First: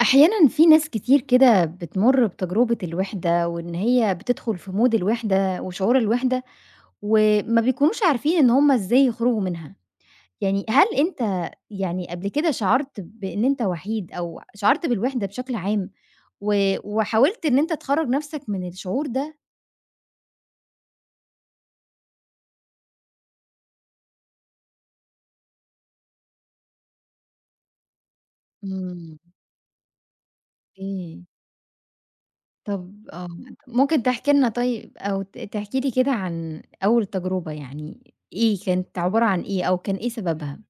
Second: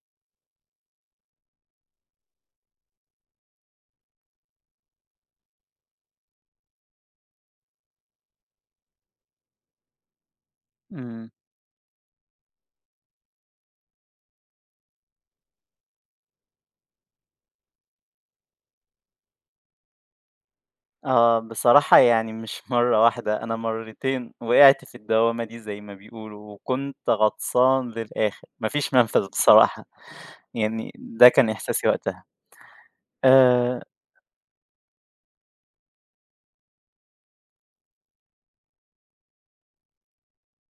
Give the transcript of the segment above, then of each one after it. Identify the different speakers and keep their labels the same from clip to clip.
Speaker 1: أحيانًا في ناس كتير كده بتمُر بتجربة الوِحدة، وإن هي بتدخل في مود الوِحدة وشعور الوِحدة، وما بيكونوش عارفين إن هُم إزاي يخرجوا منها، يعني هل
Speaker 2: إمم.
Speaker 1: أنت يعني قبل كده شعرت بإن أنت وحيد أو شعرت بالوِحدة بشكل عام، و وحاولت إن أنت تخرّج نَفْسك من الشعور ده؟
Speaker 2: آه، بصراحة يعني مش مرّة واحدة، أنا مرّتين وقعت في الدوّامة دي زي ما بيقولوا، وكنت غطسان للآخر، ما فيش
Speaker 1: إمم،
Speaker 2: منفذ بصراحة، يعني
Speaker 1: أوكي،
Speaker 2: ده كان إحساسي وقتها.
Speaker 1: طَب
Speaker 2: آآ،
Speaker 1: ممكن تحكي لنا طيب أو تحكي لي كده عن أول تجربة يعني إيه، كانت عبارة عن إيه أو كان إيه سببها؟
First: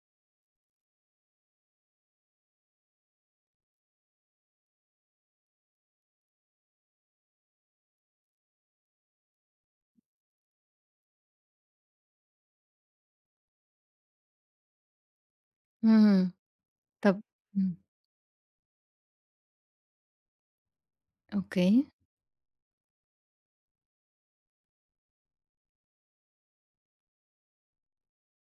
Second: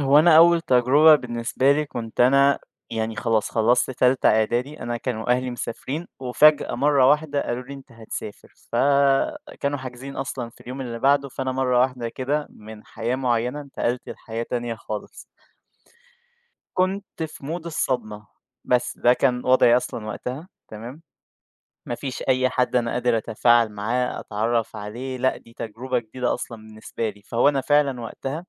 Speaker 2: هو أنا أول تجربة بالنسبة لي كنت أنا يعني خلاص خلّصت تالتة إعدادي، أنا كانوا أهلي مسافرين، وفجأة مرّة واحدة قالوا لي: "أنت هتسافر." فكانوا حاجزين أصلًا في اليوم اللي بعده، فأنا مرّة واحدة كده من حياة معيّنة انتقلت لحياة تانية خالص.
Speaker 1: اهم. طب
Speaker 2: كنت في مود
Speaker 1: إمم،
Speaker 2: الصدمة، بس ده كان وضعي أصلًا وقتها، تمام،
Speaker 1: أوكي،
Speaker 2: ما فيش أي حد أنا قادر أتفاعل معاه، أتعرّف عليه، لأ دي تجربة جديدة أصلًا بالنسبة لي، فهو أنا فعلًا وقتها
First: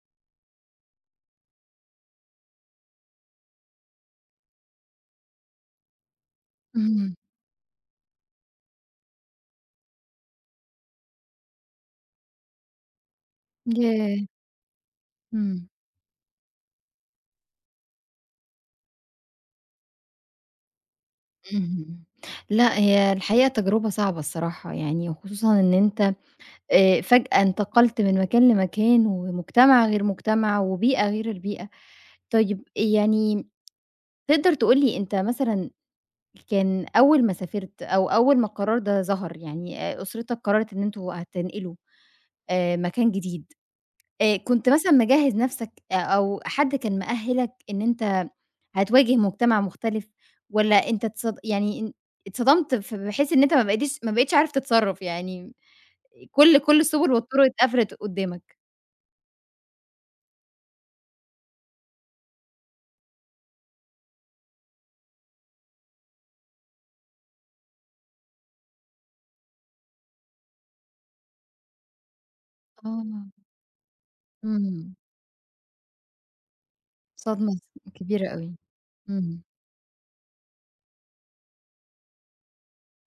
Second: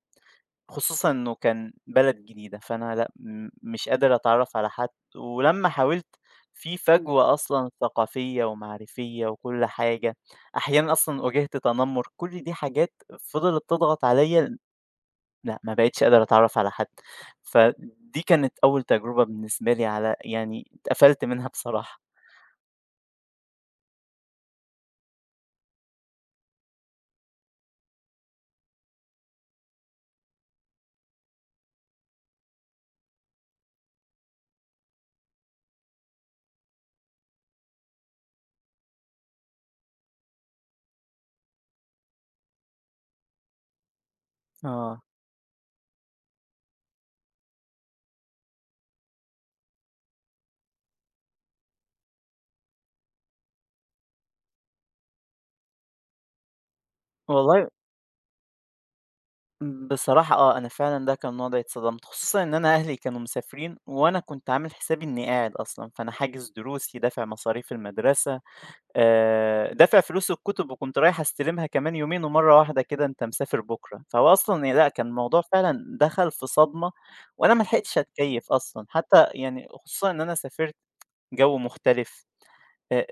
Speaker 2: خصوصًا إنه كان بلد جديدة، فأنا لأ مش قادر أتعرّف على حد، ولمّا حاولت في
Speaker 1: اهم،
Speaker 2: فجوة أصلًا ثقافية ومعرفية وكل حاجة، أحيانًا أصلًا واجهت تنمر، كل دي حاجات فضلت تضغط
Speaker 1: ياه!
Speaker 2: عليَّ لأ،
Speaker 1: إمم،
Speaker 2: ما بقيتش قادر أتعرّف على حد، فدي كانت أول تجربة بالنسبة لي على يعني اتقفلت منها بصراحة.
Speaker 1: اهم، لأ هي الحقيقة تجربة صعبة الصراحة يعني، وخصوصًا إن أنت فجأة انتقلت من مكان لمكان، ومجتمع غير مجتمع، وبيئة غير البيئة. طيب يعني تقدر تقول لي أنت مثلًا كان أول ما سافرت أو أول ما القرار ده ظهر يعني أسرتك قررت إن أنتم هتنقلوا مكان جديد كنت مثلًا
Speaker 2: آه،
Speaker 1: مجهّز نَفْسك أو حد كان مأهّلك إن أنت هتواجه مجتمع مختلف والّا أنت اتصدمت بحيث إن أنت ما بقيتش عارف تتصرّف، يعني كل السُبُل والطُرُق
Speaker 2: والله
Speaker 1: اتقفلت قُدّامك؟
Speaker 2: بصراحة أنا فعلًا ده كان وضعي اتصدمت، خصوصًا إن أنا أهلي كانوا مسافرين وأنا كنت عامل حسابي إني قاعد أصلًا، فأنا حاجز دروسي، دافع مصاريف المدرسة، دافع فلوس الكُتب وكنت رايح أستلمها كمان يومين ومرّة واحدة كده
Speaker 1: آه،
Speaker 2: أنت مسافر بُكرة، فهو أصلًا يعني لأ،
Speaker 1: إمم،
Speaker 2: كان الموضوع فعلًا دخل في صدمة
Speaker 1: صدمة
Speaker 2: وأنا ما
Speaker 1: س
Speaker 2: لحقتش
Speaker 1: كبيرة
Speaker 2: أتكيّف
Speaker 1: أوي.
Speaker 2: أصلًا، حتى
Speaker 1: إمم،
Speaker 2: يعني خصوصًا إن أنا سافرت جو مختلف، آآ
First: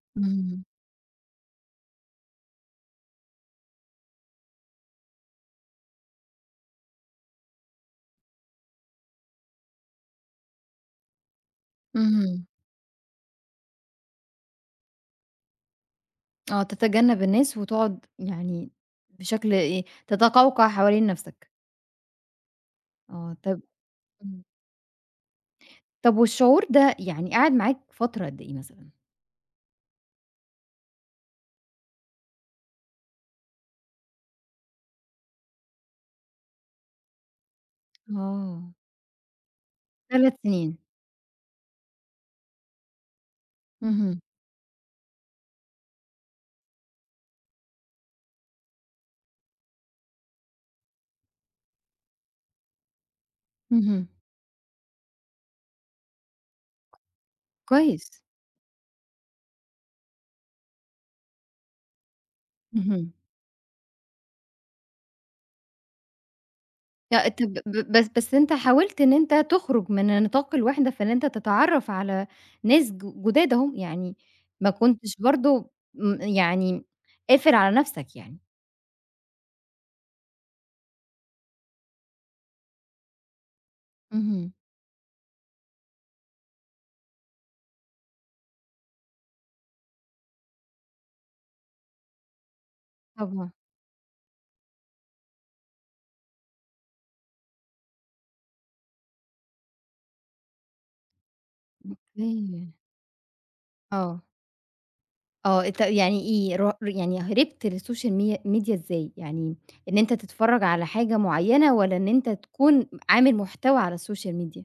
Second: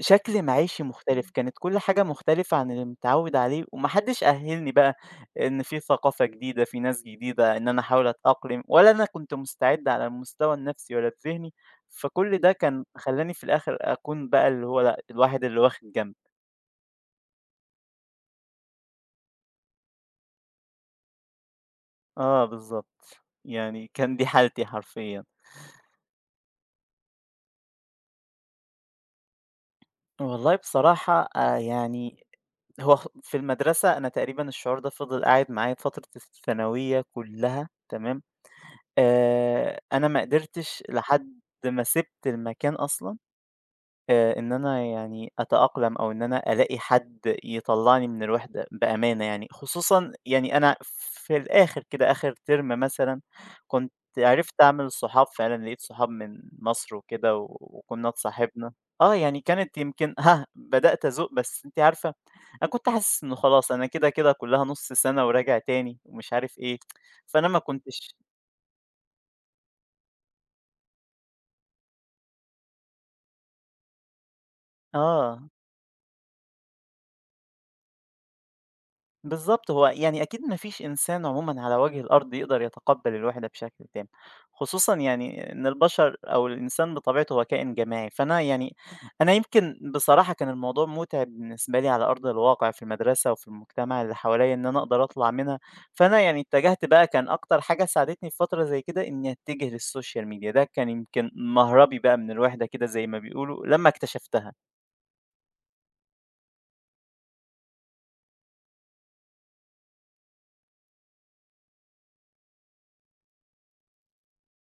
Speaker 2: شكل
Speaker 1: اهم،
Speaker 2: معيشي مختلف. كانت كل حاجة مختلفة عن اللي متعوّد عليه وما حدّش أهّلني بقى إن في ثقافة جديدة، في ناس جديدة، إن أنا أحاول أتأقلم ولا أنا كنت مستعد على المستوى النفسي ولا الذهني، فكل
Speaker 1: اهم،
Speaker 2: ده كان خلّاني في الآخر أكون بقى اللي هو لأ، الواحد اللي واخد جنب.
Speaker 1: آه، تتجنّب الناس وتقعد يعني بشكل إيه، تتقوقع حوالين نَفْسك.
Speaker 2: آه بالضبط،
Speaker 1: طَب
Speaker 2: يعني كان دي
Speaker 1: إمم،
Speaker 2: حالتي حرفيًا.
Speaker 1: طَب والشعور ده يعني قعد معاك فترة قد إيه مثلًا؟
Speaker 2: والله بصراحة يعني هو في المدرسة أنا تقريبًا الشعور ده فضل قاعد معايا فترة الثانوية كُلّها تمام.
Speaker 1: آه.
Speaker 2: أنا ما
Speaker 1: 3 سنين.
Speaker 2: قدرتش لحد ما سِبت المكان أصلًا،
Speaker 1: اهم،
Speaker 2: إن أنا يعني أتأقلم أو إن أنا ألاقي حد يطلّعني من الوِحدة بأمانة يعني، خصوصًا يعني أنا في الآخر كده آخر ترم مثلًا، كنت
Speaker 1: اهم.
Speaker 2: عرفت أعمل صحاب فعلًا، لقيت صحاب من مصر وكده و وكُنّا
Speaker 1: كويس.
Speaker 2: اتصاحبنا. آه، يعني كانت يمكن بدأت أزُوق بس أنتِ عارفة، أنا كنت
Speaker 1: اهم.
Speaker 2: حاسس إنه خلاص أنا كده، كده كُلّها نُص سَنة وراجع تاني ومش عارف إيه،
Speaker 1: لأ أنت
Speaker 2: فأنا
Speaker 1: ب
Speaker 2: ما
Speaker 1: ب بس
Speaker 2: كنتش
Speaker 1: بس أنت حاولت إن أنت تخرج من نطاق الوحدة، فإن أنت تتعرّف على ناس ج جداد أهم، يعني ما كنتش
Speaker 2: آه.
Speaker 1: برضه يعني قافل على نَفْسك يعني.
Speaker 2: بالضبط، هو يعني أكيد ما فيش إنسان عمومًا على وجه الأرض يقدر يتقبّل الوحدة بشكل تام،
Speaker 1: اهم.
Speaker 2: خصوصًا يعني إن البشر أو الإنسان بطبيعته هو كائن جماعي، فأنا يعني أنا يمكن بصراحة كان الموضوع مُتعب بالنسبة لي على أرض الواقع في المدرسة وفي
Speaker 1: طبعًا.
Speaker 2: المجتمع اللي حواليّا إن أنا أقدر أطلع منها، فأنا يعني اتجهت بقى كان أكتر حاجة ساعدتني في فترة زي كده إني أتجه للسوشيال ميديا، ده كان يمكن مهربي بقى من الوحدة
Speaker 1: أوكي.
Speaker 2: كده زي ما بيقولوا لمّا
Speaker 1: آه،
Speaker 2: اكتشفتها.
Speaker 1: آه أنت يعني إيه ر يعني هربت للسوشيال ميديا إزاي؟ يعني إن أنت تتفرّج على حاجة معيّنة والّا إن أنت تكون عامل محتوى على السوشيال ميديا؟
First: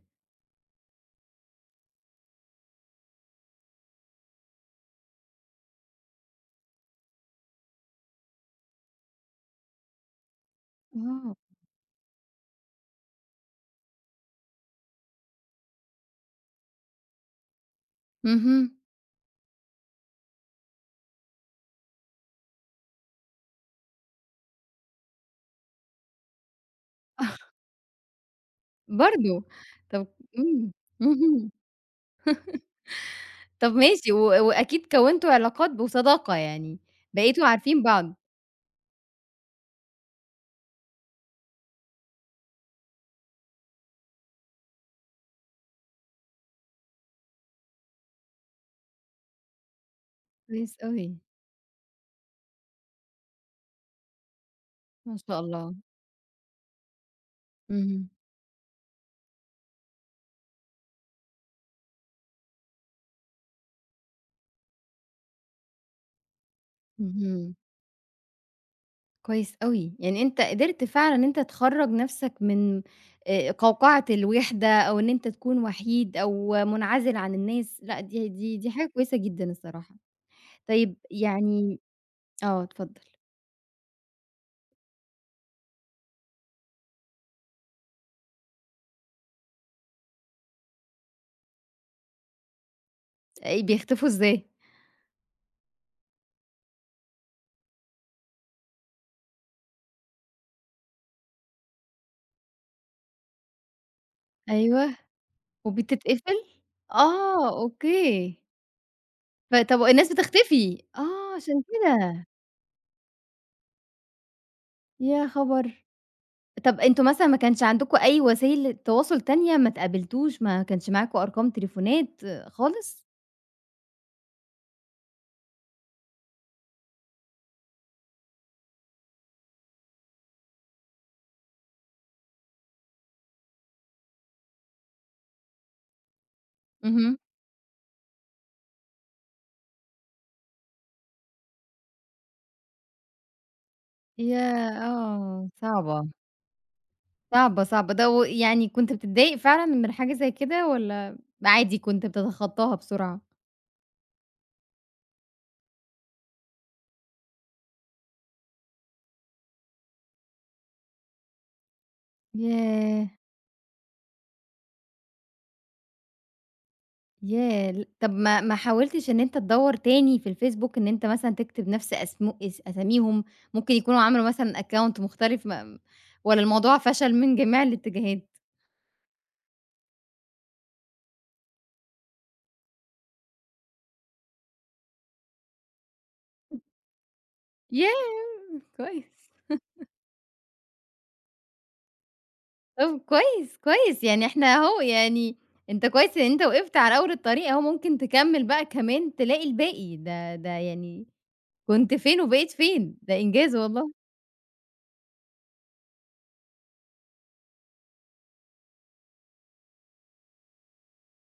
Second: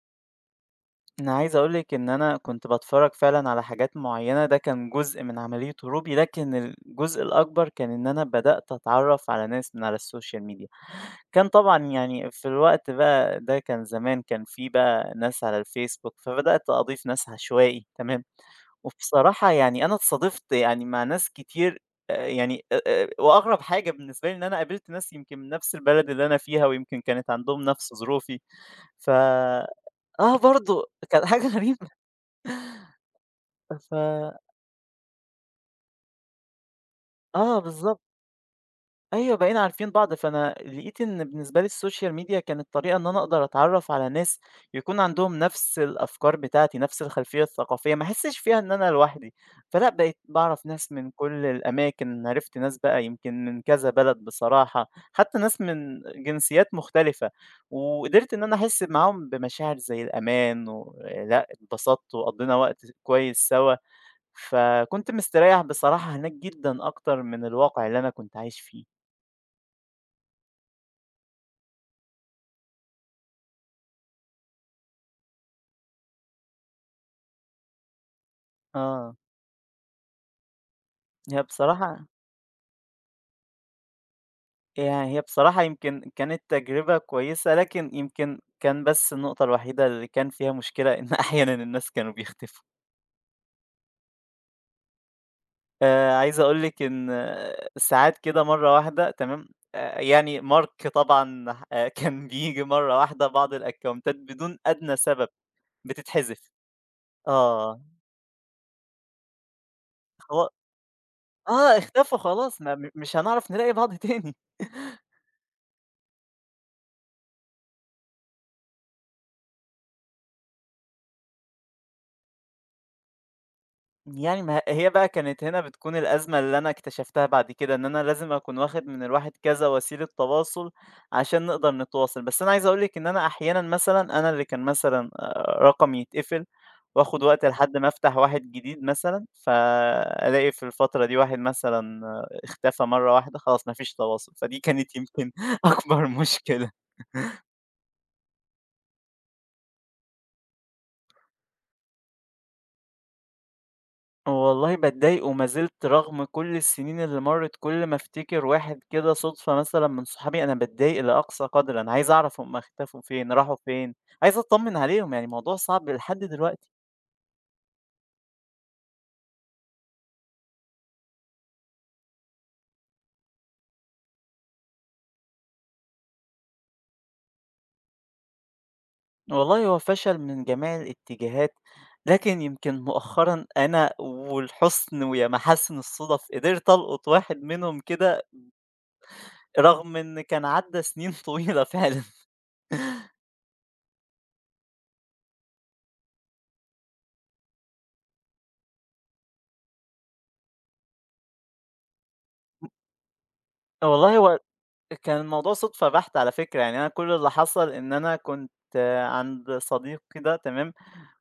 Speaker 2: أنا عايز أقول لِك إن أنا كنت باتفرّج فعلًا على حاجات معيّنة، ده كان جزء من عملية هروبي، لكن الجزء الأكبر كان إن أنا بدأت أتعرّف على ناس من على السوشيال ميديا.
Speaker 1: آه.
Speaker 2: كان طبعًا يعني في الوقت بقى ده كان زمان، كان في بقى ناس على الفيسبوك، فبدأت أضيف ناس عشوائي تمام،
Speaker 1: اهم.
Speaker 2: وبصراحة يعني أنا اتصادفت يعني مع ناس كتير يعني أ أ وأغرب حاجة بالنسبة لي إن أنا قابلت ناس يمكن من نفس البلد اللي أنا فيها ويمكن كانت عندهم نفس ظروفي، ف
Speaker 1: برضه! طب
Speaker 2: آه
Speaker 1: إمم.
Speaker 2: برضه كانت حاجة
Speaker 1: اهم.
Speaker 2: غريبة.
Speaker 1: طب
Speaker 2: ف
Speaker 1: ماشي وأكيد كوّنتوا علاقات وصداقة يعني، بقيتوا
Speaker 2: آه
Speaker 1: عارفين
Speaker 2: بالضبط،
Speaker 1: بعض.
Speaker 2: أيوه بقينا عارفين بعض، فأنا لقيت إن بالنسبة لي السوشيال ميديا كانت طريقة إن أنا أقدر أتعرّف على ناس يكون عندهم نفس الأفكار بتاعتي، نفس الخلفية الثقافية، ما أحسش فيها إن أنا لوحدي، فلأ بقيت باعرف
Speaker 1: كويس
Speaker 2: ناس من
Speaker 1: أوي،
Speaker 2: كل الأماكن، عرفت ناس بقى يمكن من كذا بلد بصراحة،
Speaker 1: ما
Speaker 2: حتى
Speaker 1: شاء
Speaker 2: ناس
Speaker 1: الله.
Speaker 2: من جنسيات مختلفة،
Speaker 1: اهم،
Speaker 2: وقدرت إن أنا أحس معاهم بمشاعر زي الأمان، ولأ اتبسطت وقضينا وقت كويس سوا. فكنت مستريّح بصراحة هناك جدًا أكتر من
Speaker 1: اهم.
Speaker 2: الواقع اللي أنا كنت عايش فيه.
Speaker 1: كويس أوي. يعني أنت قدرت فعلًا إن أنت تخرّج نَفْسك من قوقعة الوِحدة أو إن أنت تكون وحيد أو منعزل عن الناس، لأ دي حاجة
Speaker 2: آه.
Speaker 1: كويسة جدًا الصراحة. طيب
Speaker 2: هي
Speaker 1: يعني
Speaker 2: بصراحة
Speaker 1: اتفضّل.
Speaker 2: هي بصراحة يمكن كانت تجربة كويسة، لكن يمكن كان بس النقطة الوحيدة اللي كان فيها مشكلة إن أحيانًا الناس كانوا بيختفوا.
Speaker 1: بيختفوا إزاي؟
Speaker 2: عايز أقول لِك إن ساعات كده مرّة واحدة تمام، يعني Mark طبعًا ح كان بييجي مرّة واحدة بعض الأكاونتات بدون أدنى
Speaker 1: أيوه.
Speaker 2: سبب
Speaker 1: وبتتقفل؟
Speaker 2: بتتحذف.
Speaker 1: آه،
Speaker 2: آه.
Speaker 1: أوكي. طب والناس
Speaker 2: هو
Speaker 1: بتختفي، آه، عشان
Speaker 2: اختفوا
Speaker 1: كده،
Speaker 2: خلاص ما مش هنعرف نلاقي بعض تاني.
Speaker 1: يا خبر! طب أنتم مثلًا ما كانش عندكم أي وسائل تواصل تانية، ما اتقابلتوش، ما كانش معاكم أرقام تليفونات آه، خالص؟
Speaker 2: يعني ما هي بقى كانت هنا بتكون الأزمة اللي أنا اكتشفتها بعد كده، إن أنا لازم أكون واخد من الواحد كذا وسيلة تواصل عشان نقدر نتواصل، بس أنا عايز أقول لِك إن أنا أحيانًا مثلًا أنا اللي كان مثلًا رقمي يتقفل
Speaker 1: اهم.
Speaker 2: وآخد وقت لحد ما أفتح واحد جديد مثلًا، فألاقي في الفترة دي واحد مثلًا اختفى مرة واحدة، خلاص ما فيش تواصل، فدي
Speaker 1: ياه!
Speaker 2: كانت يمكن
Speaker 1: آه،
Speaker 2: أكبر
Speaker 1: صعبة،
Speaker 2: مشكلة.
Speaker 1: صعبة. ده ويعني كنت بتتضايق فعلًا من حاجة زي كده والّا عادي كنت بتتخطاها بسرعة؟
Speaker 2: والله باتضايق وما زلت رغم كل السنين اللي مرّت كل ما أفتكر واحد كده صُدفة مثلًا من صحابي أنا باتضايق لأقصى قدر، أنا عايز أعرف هم اختفوا
Speaker 1: ياه!
Speaker 2: فين، راحوا فين، عايز أتطمن عليهم، يعني الموضوع صعب لحد دلوقتي.
Speaker 1: ياه! طب ما حاولتش إن أنت تدوّر تاني في الفيسبوك إن أنت مثلًا تكتب نفس أسمو أس أساميهم، ممكن يكونوا عملوا مثلًا account مختلف ما والّا الموضوع فشل من جميع الاتجاهات؟
Speaker 2: والله هو فشل من جميع الاتجاهات، لكن يمكن مؤخرًا أنا والحُسن ويا محاسن الصُّدف قدرت ألقُط واحد منهم كده
Speaker 1: ياه! كويس،
Speaker 2: رغم إن كان عدّى سنين طويلة فعلًا.
Speaker 1: طب كويس، كويس يعني إحنا أهو يعني أنت كويس إن أنت وقفت على أول الطريق أهو ممكن تكمّل بقى كمان تلاقي الباقي، ده يعني كنت فين وبقيت فين، ده إنجاز والله.
Speaker 2: والله هو كان الموضوع صُدفة بحتة على فكرة، يعني أنا كل اللي حصل إن أنا كنت عند صديق كده تمام،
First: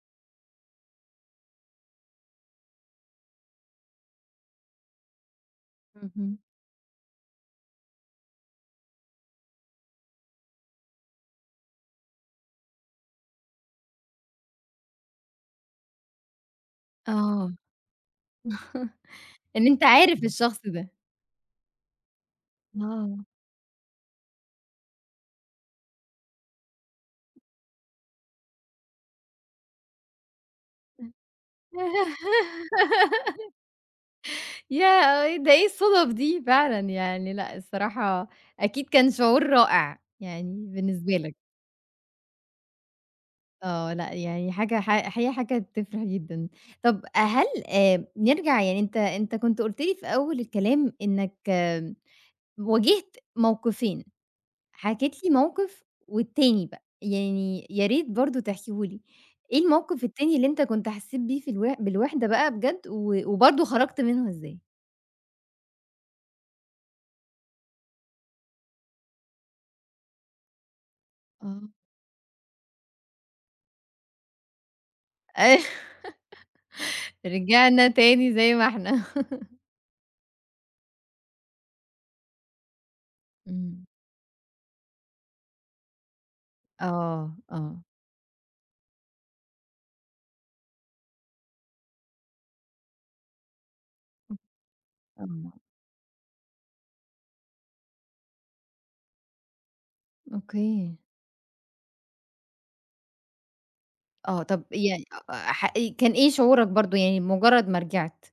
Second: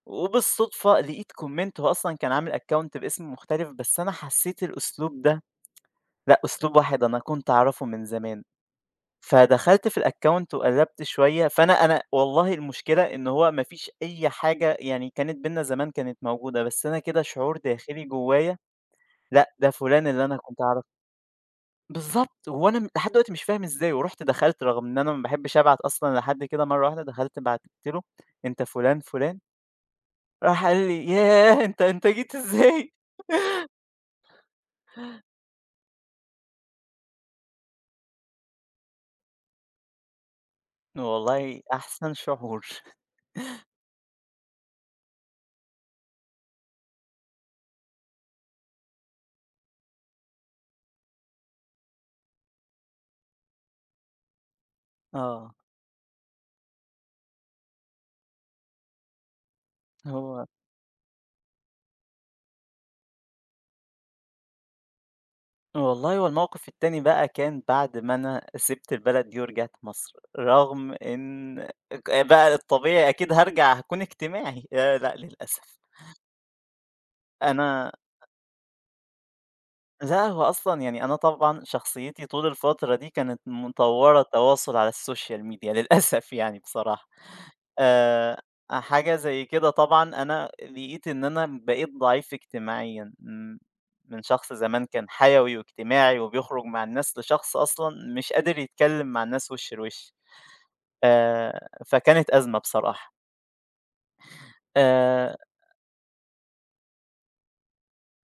Speaker 2: وبالصدفة لقيت comment هو أصلًا كان عامل account باسم مختلف، بس أنا حسيت الأسلوب ده
Speaker 1: اهم،
Speaker 2: لأ، أسلوب واحد أنا كنت أعرفه من زمان، فدخلت في الaccount وقلّبت شوية، فأنا والله المشكلة إن هو ما فيش أي حاجة يعني كانت بيننا زمان كانت موجودة، بس أنا كده
Speaker 1: آه.
Speaker 2: شعور داخلي جوايا لأ،
Speaker 1: إن
Speaker 2: ده
Speaker 1: أنت
Speaker 2: فلان
Speaker 1: عارف
Speaker 2: اللي أنا
Speaker 1: الشخص
Speaker 2: كنت
Speaker 1: ده.
Speaker 2: أعرفه. بالضبط، هو أنا لحد
Speaker 1: آه.
Speaker 2: دلوقتي مش فاهم إزاي، ورُحت دخلت رغم إن أنا ما باحبش أبعت أصلًا لحد كده مرّة واحدة، دخلت بعتت له: "أنت فُلان، فُلان." راح قال لي: "ياه! أنت جيت إزاي؟"
Speaker 1: ياه! ده إيه الصُدف دي فعلًا يعني لأ، الصراحة أكيد كان شعور رائع يعني بالنسبة لك.
Speaker 2: والله أحسن شعور.
Speaker 1: آه، لأ يعني حاجة ح الحقيقة حاجة تفرح جدًا. طب هل نرجع يعني أنت كنت قُلت لي في أول الكلام إنّك آه واجهت موقفين، حكيت لي
Speaker 2: آه،
Speaker 1: موقف والتاني بقى، يعني يا ريت برضه تحكيه لي. إيه الموقف التاني
Speaker 2: هو
Speaker 1: اللي أنت كنت حسّيت بيه في بالوحدة بقى بجد وبرضه خرجت منه إزاي؟
Speaker 2: والله هو الموقف التاني بقى كان بعد ما أنا سِبت البلد دي ورجعت مصر، رغم إن
Speaker 1: آه.
Speaker 2: بقى الطبيعي أكيد هارجع هاكون اجتماعي، لأ للأسف.
Speaker 1: رجعنا
Speaker 2: أنا
Speaker 1: تاني زي ما إحنا.
Speaker 2: لأ، هو أصلًا يعني أنا طبعًا شخصيتي طول الفترة دي كانت
Speaker 1: إمم.
Speaker 2: مطوّرة التواصل على السوشيال ميديا للأسف يعني بصراحة.
Speaker 1: آه، آه،
Speaker 2: آآ، حاجة زي كده طبعًا أنا لقيت إن أنا بقيت ضعيف اجتماعيًا، من شخص زمان كان
Speaker 1: آه،
Speaker 2: حيوي واجتماعي وبيخرج مع الناس، لشخص أصلًا مش قادر يتكلم مع الناس وِش لوِش.
Speaker 1: أوكي.
Speaker 2: فكانت أزمة بصراحة.
Speaker 1: آه، طب يعني
Speaker 2: آآ،
Speaker 1: أ ح كان إيه شعورك برضه يعني بمجرد ما رجعت؟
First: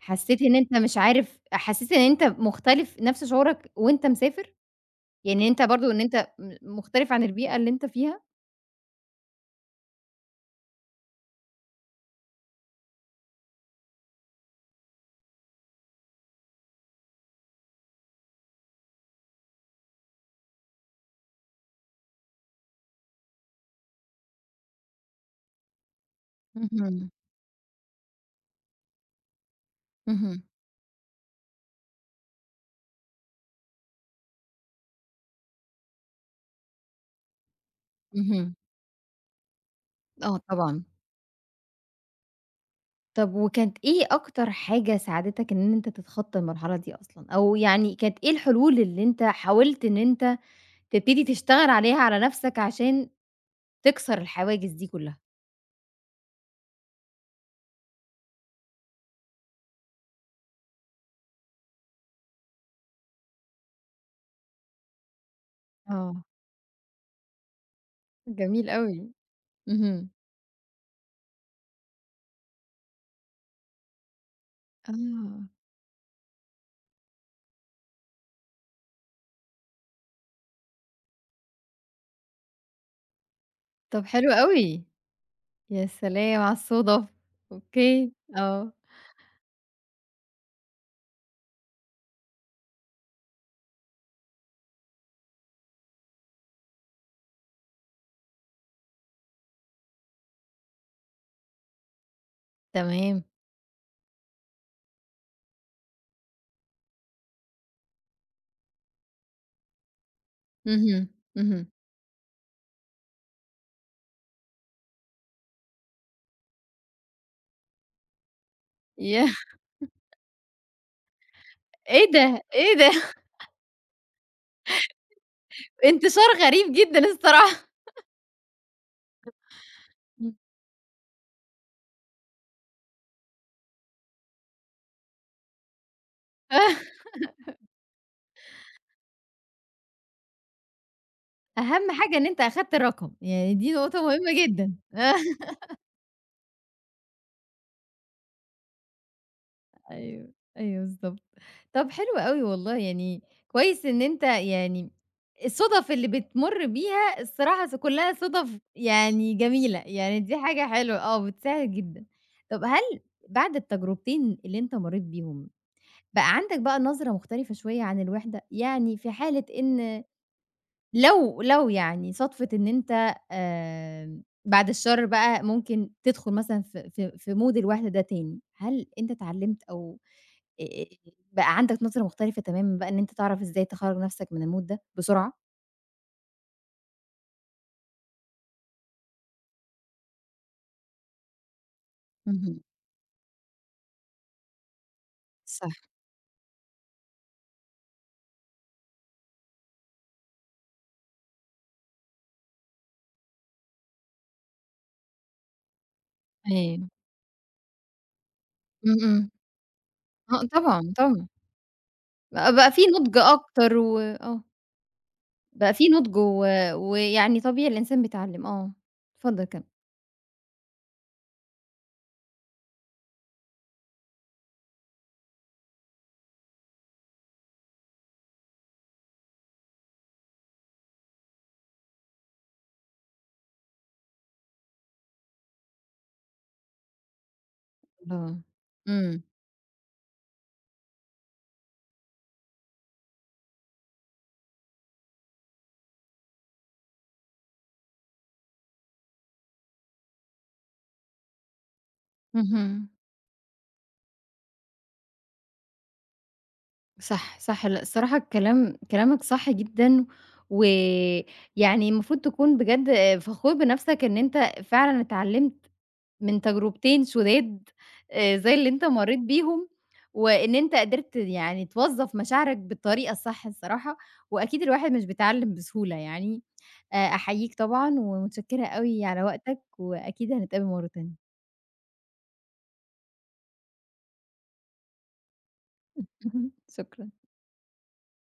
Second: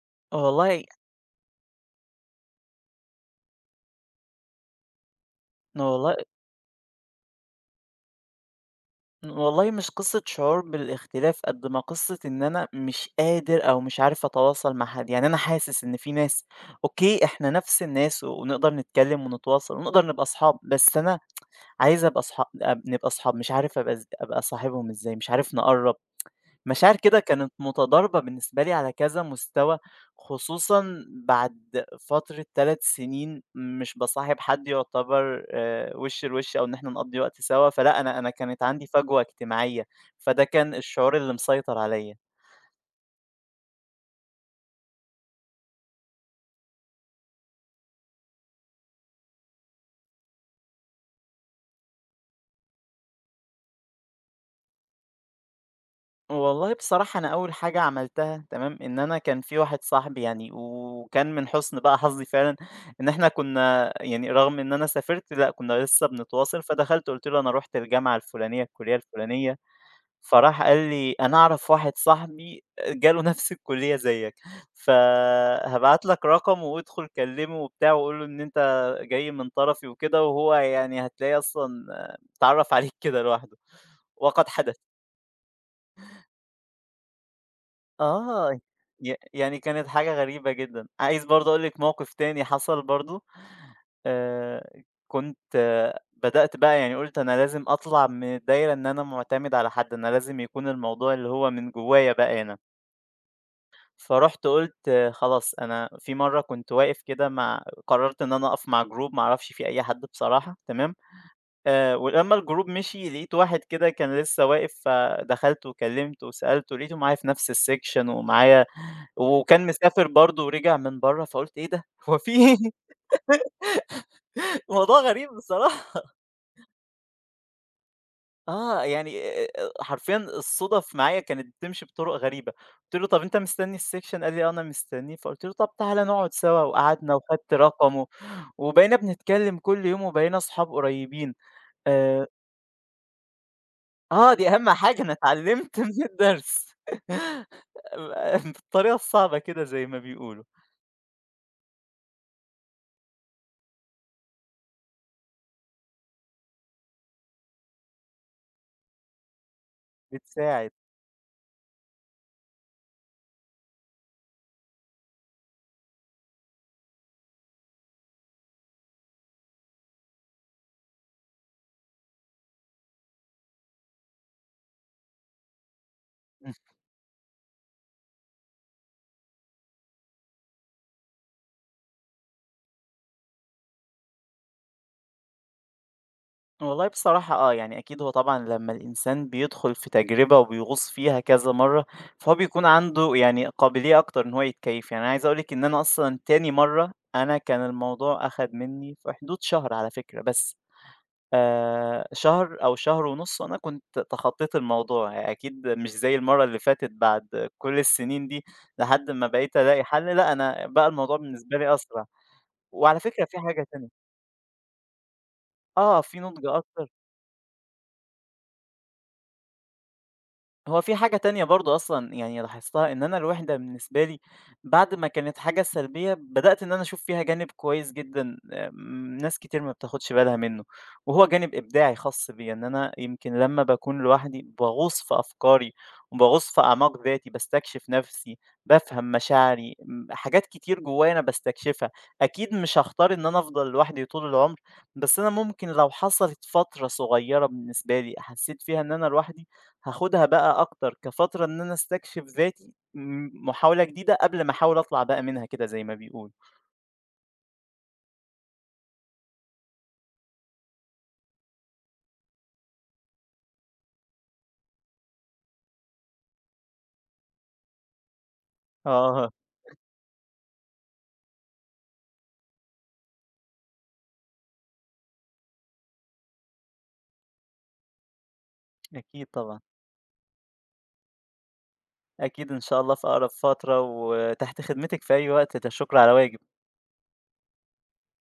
Speaker 1: حسيت إن أنت
Speaker 2: والله
Speaker 1: مش عارف حسيت إن أنت مختلف نفس شعورك وأنت مسافر؟ يعني أنت برضه إن
Speaker 2: والله
Speaker 1: أنت مختلف عن البيئة اللي أنت فيها؟
Speaker 2: والله مش قصة شعور بالاختلاف قد ما قصة إن أنا مش قادر أو مش عارف أتواصل مع حد يعني أنا حاسس إن في ناس أوكي إحنا نفس الناس و- ونقدر نتكلم ونتواصل ونقدر نبقى أصحاب بس أنا عايز أبقى أصحاب نبقى أصحاب مش عارف أبقى أبقى صاحبهم إزاي مش عارف نقرب مشاعر
Speaker 1: اهم،
Speaker 2: كده كانت متضاربة بالنسبة لي على كذا مستوى،
Speaker 1: اهم.
Speaker 2: خصوصًا بعد فترة 3 سنين مش باصاحب حد يعتبر وِش لوِش أو إن إحنا نقضّي وقت سوا، فلأ أنا
Speaker 1: اهم،
Speaker 2: كانت عندي فجوة اجتماعية،
Speaker 1: آه
Speaker 2: فده كان
Speaker 1: طبعًا.
Speaker 2: الشعور اللي مسيطر عليَّ.
Speaker 1: طب وكانت إيه أكتر حاجة ساعدتك إن أنت تتخطى المرحلة دي أصلًا؟ أو يعني كانت إيه الحلول اللي أنت حاولت إن أنت تبتدي تشتغل عليها على نفْسك عشان تكسر الحواجز دي كلّها.
Speaker 2: والله بصراحة أنا أول حاجة عملتها تمام، إن أنا كان في واحد صاحبي يعني وكان من حُسن بقى حظي فعلًا إن إحنا كنا يعني رغم إن أنا سافرت لأ، كنا لسه
Speaker 1: آه،
Speaker 2: بنتواصل، فدخلت قُلت له: "أنا رُحت الجامعة الفلانية،
Speaker 1: جميل
Speaker 2: الكلية
Speaker 1: أوي.
Speaker 2: الفلانية."
Speaker 1: اهم.
Speaker 2: فراح قال لي: "أنا أعرف واحد صاحبي جاله نفس الكلية زيّك،
Speaker 1: آه،
Speaker 2: فهابعت لك رقمه وادخل كلمه وبتاع وقُل له إن أنت جاي من طرفي وكده، وهو يعني هتلاقيه أصلًا اتعرّف عليك كده لوحده."
Speaker 1: طب حلو
Speaker 2: وقد حدث.
Speaker 1: أوي، يا سلام على الصُدف! أوكي،
Speaker 2: آه.
Speaker 1: آه،
Speaker 2: يعني كانت حاجة غريبة جدًا. عايز برضه أقول لِك موقف تاني حصل برضه، كنت بدأت بقى يعني قُلت أنا لازم أطلع من الدايرة إن أنا مُعتمد على حد، أنا لازم يكون الموضوع اللي هو من جوايا بقى أنا.
Speaker 1: تمام.
Speaker 2: فرُحت قُلت خلاص أنا في مرّة كنت واقف كده قرّرت إن أنا أقف مع group ما أعرفش فيه أي حد بصراحة تمام،
Speaker 1: اهم، اهم.
Speaker 2: ولمّا الgroup مشي لقيت واحد كده كان لسه واقف، فدخلت وكلّمته وسألته لقيته معايا في نفس الsection ومعايا
Speaker 1: ياه!
Speaker 2: وكان مسافر برضه ورجع من برّه، فقُلت إيه ده
Speaker 1: إيه
Speaker 2: هو في
Speaker 1: ده!
Speaker 2: إيه؟
Speaker 1: إيه ده!
Speaker 2: الموضوع غريب بصراحة
Speaker 1: انتشار غريب جدًا الصراحة.
Speaker 2: يعني حرفيًا
Speaker 1: إمم.
Speaker 2: الصُدَف معايا كانت بتمشي بطُرق غريبة، قُلت له: "طَب أنت مستني الsection؟" قال لي: "آه أنا مستنيه." فقُلت له: "طَب تعالَ نقعد سوا." وقعدنا وخدت رقمه وبقينا بنتكلم كل يوم وبقينا أصحاب قريبين.
Speaker 1: أهم حاجة إن
Speaker 2: آآ
Speaker 1: أنت أخدت الرقم، يعني دي نقطة
Speaker 2: آه،
Speaker 1: مهمة
Speaker 2: دي أهم
Speaker 1: جدًا.
Speaker 2: حاجة أنا اتعلمت من الدرس. بالطريقة الصعبة كده زي ما
Speaker 1: أيوه،
Speaker 2: بيقولوا،
Speaker 1: أيوه بالضبط. طب حلو أوي والله، يعني كويس إن أنت يعني الصُدَف اللي بتمُر بيها الصراحة كلّها صُدَف يعني جميلة، يعني دي حاجة
Speaker 2: بتساعد.
Speaker 1: حلوة آه، بتساعد جدًا. طب هل بعد التجربتين اللي أنت مرّيت بيهم، بقى عندك نظرة مختلفة شوية عن الوِحدة؟ يعني في حالة إن لو يعني صادفت إن أنت آمم، بعد الشر بقى ممكن تدخُل
Speaker 2: إمم.
Speaker 1: مثلًا في mood الوِحدة ده تاني، هل أنت اتعلّمت أو آآ بقى عندك نظرة مختلفة تمامًا بقى إن أنت تعرف إزاي تخرّج نفْسك من الmood ده بسرعة.
Speaker 2: والله بصراحة يعني أكيد هو طبعًا لمّا الإنسان بيدخل في تجربة وبيغوص فيها كذا مرّة، فهو
Speaker 1: اهم،
Speaker 2: بيكون عنده يعني قابلية أكتر إن هو يتكيّف. يعني أنا عايز أقول لِك إن
Speaker 1: صح،
Speaker 2: أنا أصلًا تاني مرّة، أنا كان الموضوع أخَد منّي في حدود شهر على فكرة بس. شهر أو شهر ونُص وأنا كنت تخطّيت الموضوع، يعني أكيد مش زي المَرّة اللي
Speaker 1: أيوه،
Speaker 2: فاتت بعد كل السنين دي
Speaker 1: إمم،
Speaker 2: لحد ما
Speaker 1: إمم،
Speaker 2: بقيت ألاقي حَل، لأ
Speaker 1: آه
Speaker 2: أنا بقى
Speaker 1: طبعًا،
Speaker 2: الموضوع
Speaker 1: طبعًا،
Speaker 2: بالنسبة لي أسرع،
Speaker 1: بقى في
Speaker 2: وعلى
Speaker 1: نُضج
Speaker 2: فكرة في حاجة
Speaker 1: أكتر
Speaker 2: تانية،
Speaker 1: آه، بقى في
Speaker 2: آه
Speaker 1: نُضج
Speaker 2: في نُضج أكتر
Speaker 1: ويعني طبيعي الإنسان بيتعلّم، آه، اتفضل كمّل.
Speaker 2: هو في حاجة تانية برضه أصلًا يعني لاحظتها، إن أنا الوِحدة بالنسبة لي بعد ما كانت حاجة سلبية، بدأت إن أنا أشوف فيها جانب كويس جدًا ناس كتير ما بتاخدش بالها منّه، وهو جانب إبداعي خاص بيّا، إن أنا يمكن لمّا باكون لوحدي باغوص في أفكاري، وباغوص في أعماق ذاتي، باستكشف نَفْسي،
Speaker 1: الله.
Speaker 2: بافهم
Speaker 1: إمم،
Speaker 2: مشاعري، حاجات كتير جوّايا أنا باستكشفها، أكيد مش هاختار إن أنا أفضل لوحدي طول العمر، بس أنا ممكن لو حصلت فترة صغيّرة بالنسبة لي حسّيت فيها إن أنا لوحدي هاخدها بقى أكتر كفترة إن أنا أستكشف ذاتي،
Speaker 1: اهم،
Speaker 2: محاولة جديدة قبل ما أحاول أطلع بقى منها كده زي ما بيقولوا.
Speaker 1: صح، صح، لأ الصراحة الكلام كلامك صح جدًا، ويعني المفروض تكون بجد فخور بنفْسك إن أنت فعلًا اتعلّمت من تجربتين شداد زي اللي أنت مرّيت
Speaker 2: آه،
Speaker 1: بيهم، وإن أنت قدرت يعني توظّف مشاعرك بالطريقة الصح الصراحة، وأكيد الواحد مش بيتعلّم بسهولة يعني، أحييك طبعًا ومتشكّرة أوي على
Speaker 2: أكيد
Speaker 1: وقتك،
Speaker 2: طبعًا،
Speaker 1: وأكيد هنتقابل مرّة تانية.
Speaker 2: أكيد إن شاء الله في أقرب فترة، وتحت خدمتِك في أي وقت، ده الشكر على واجب.
Speaker 1: شكرًا.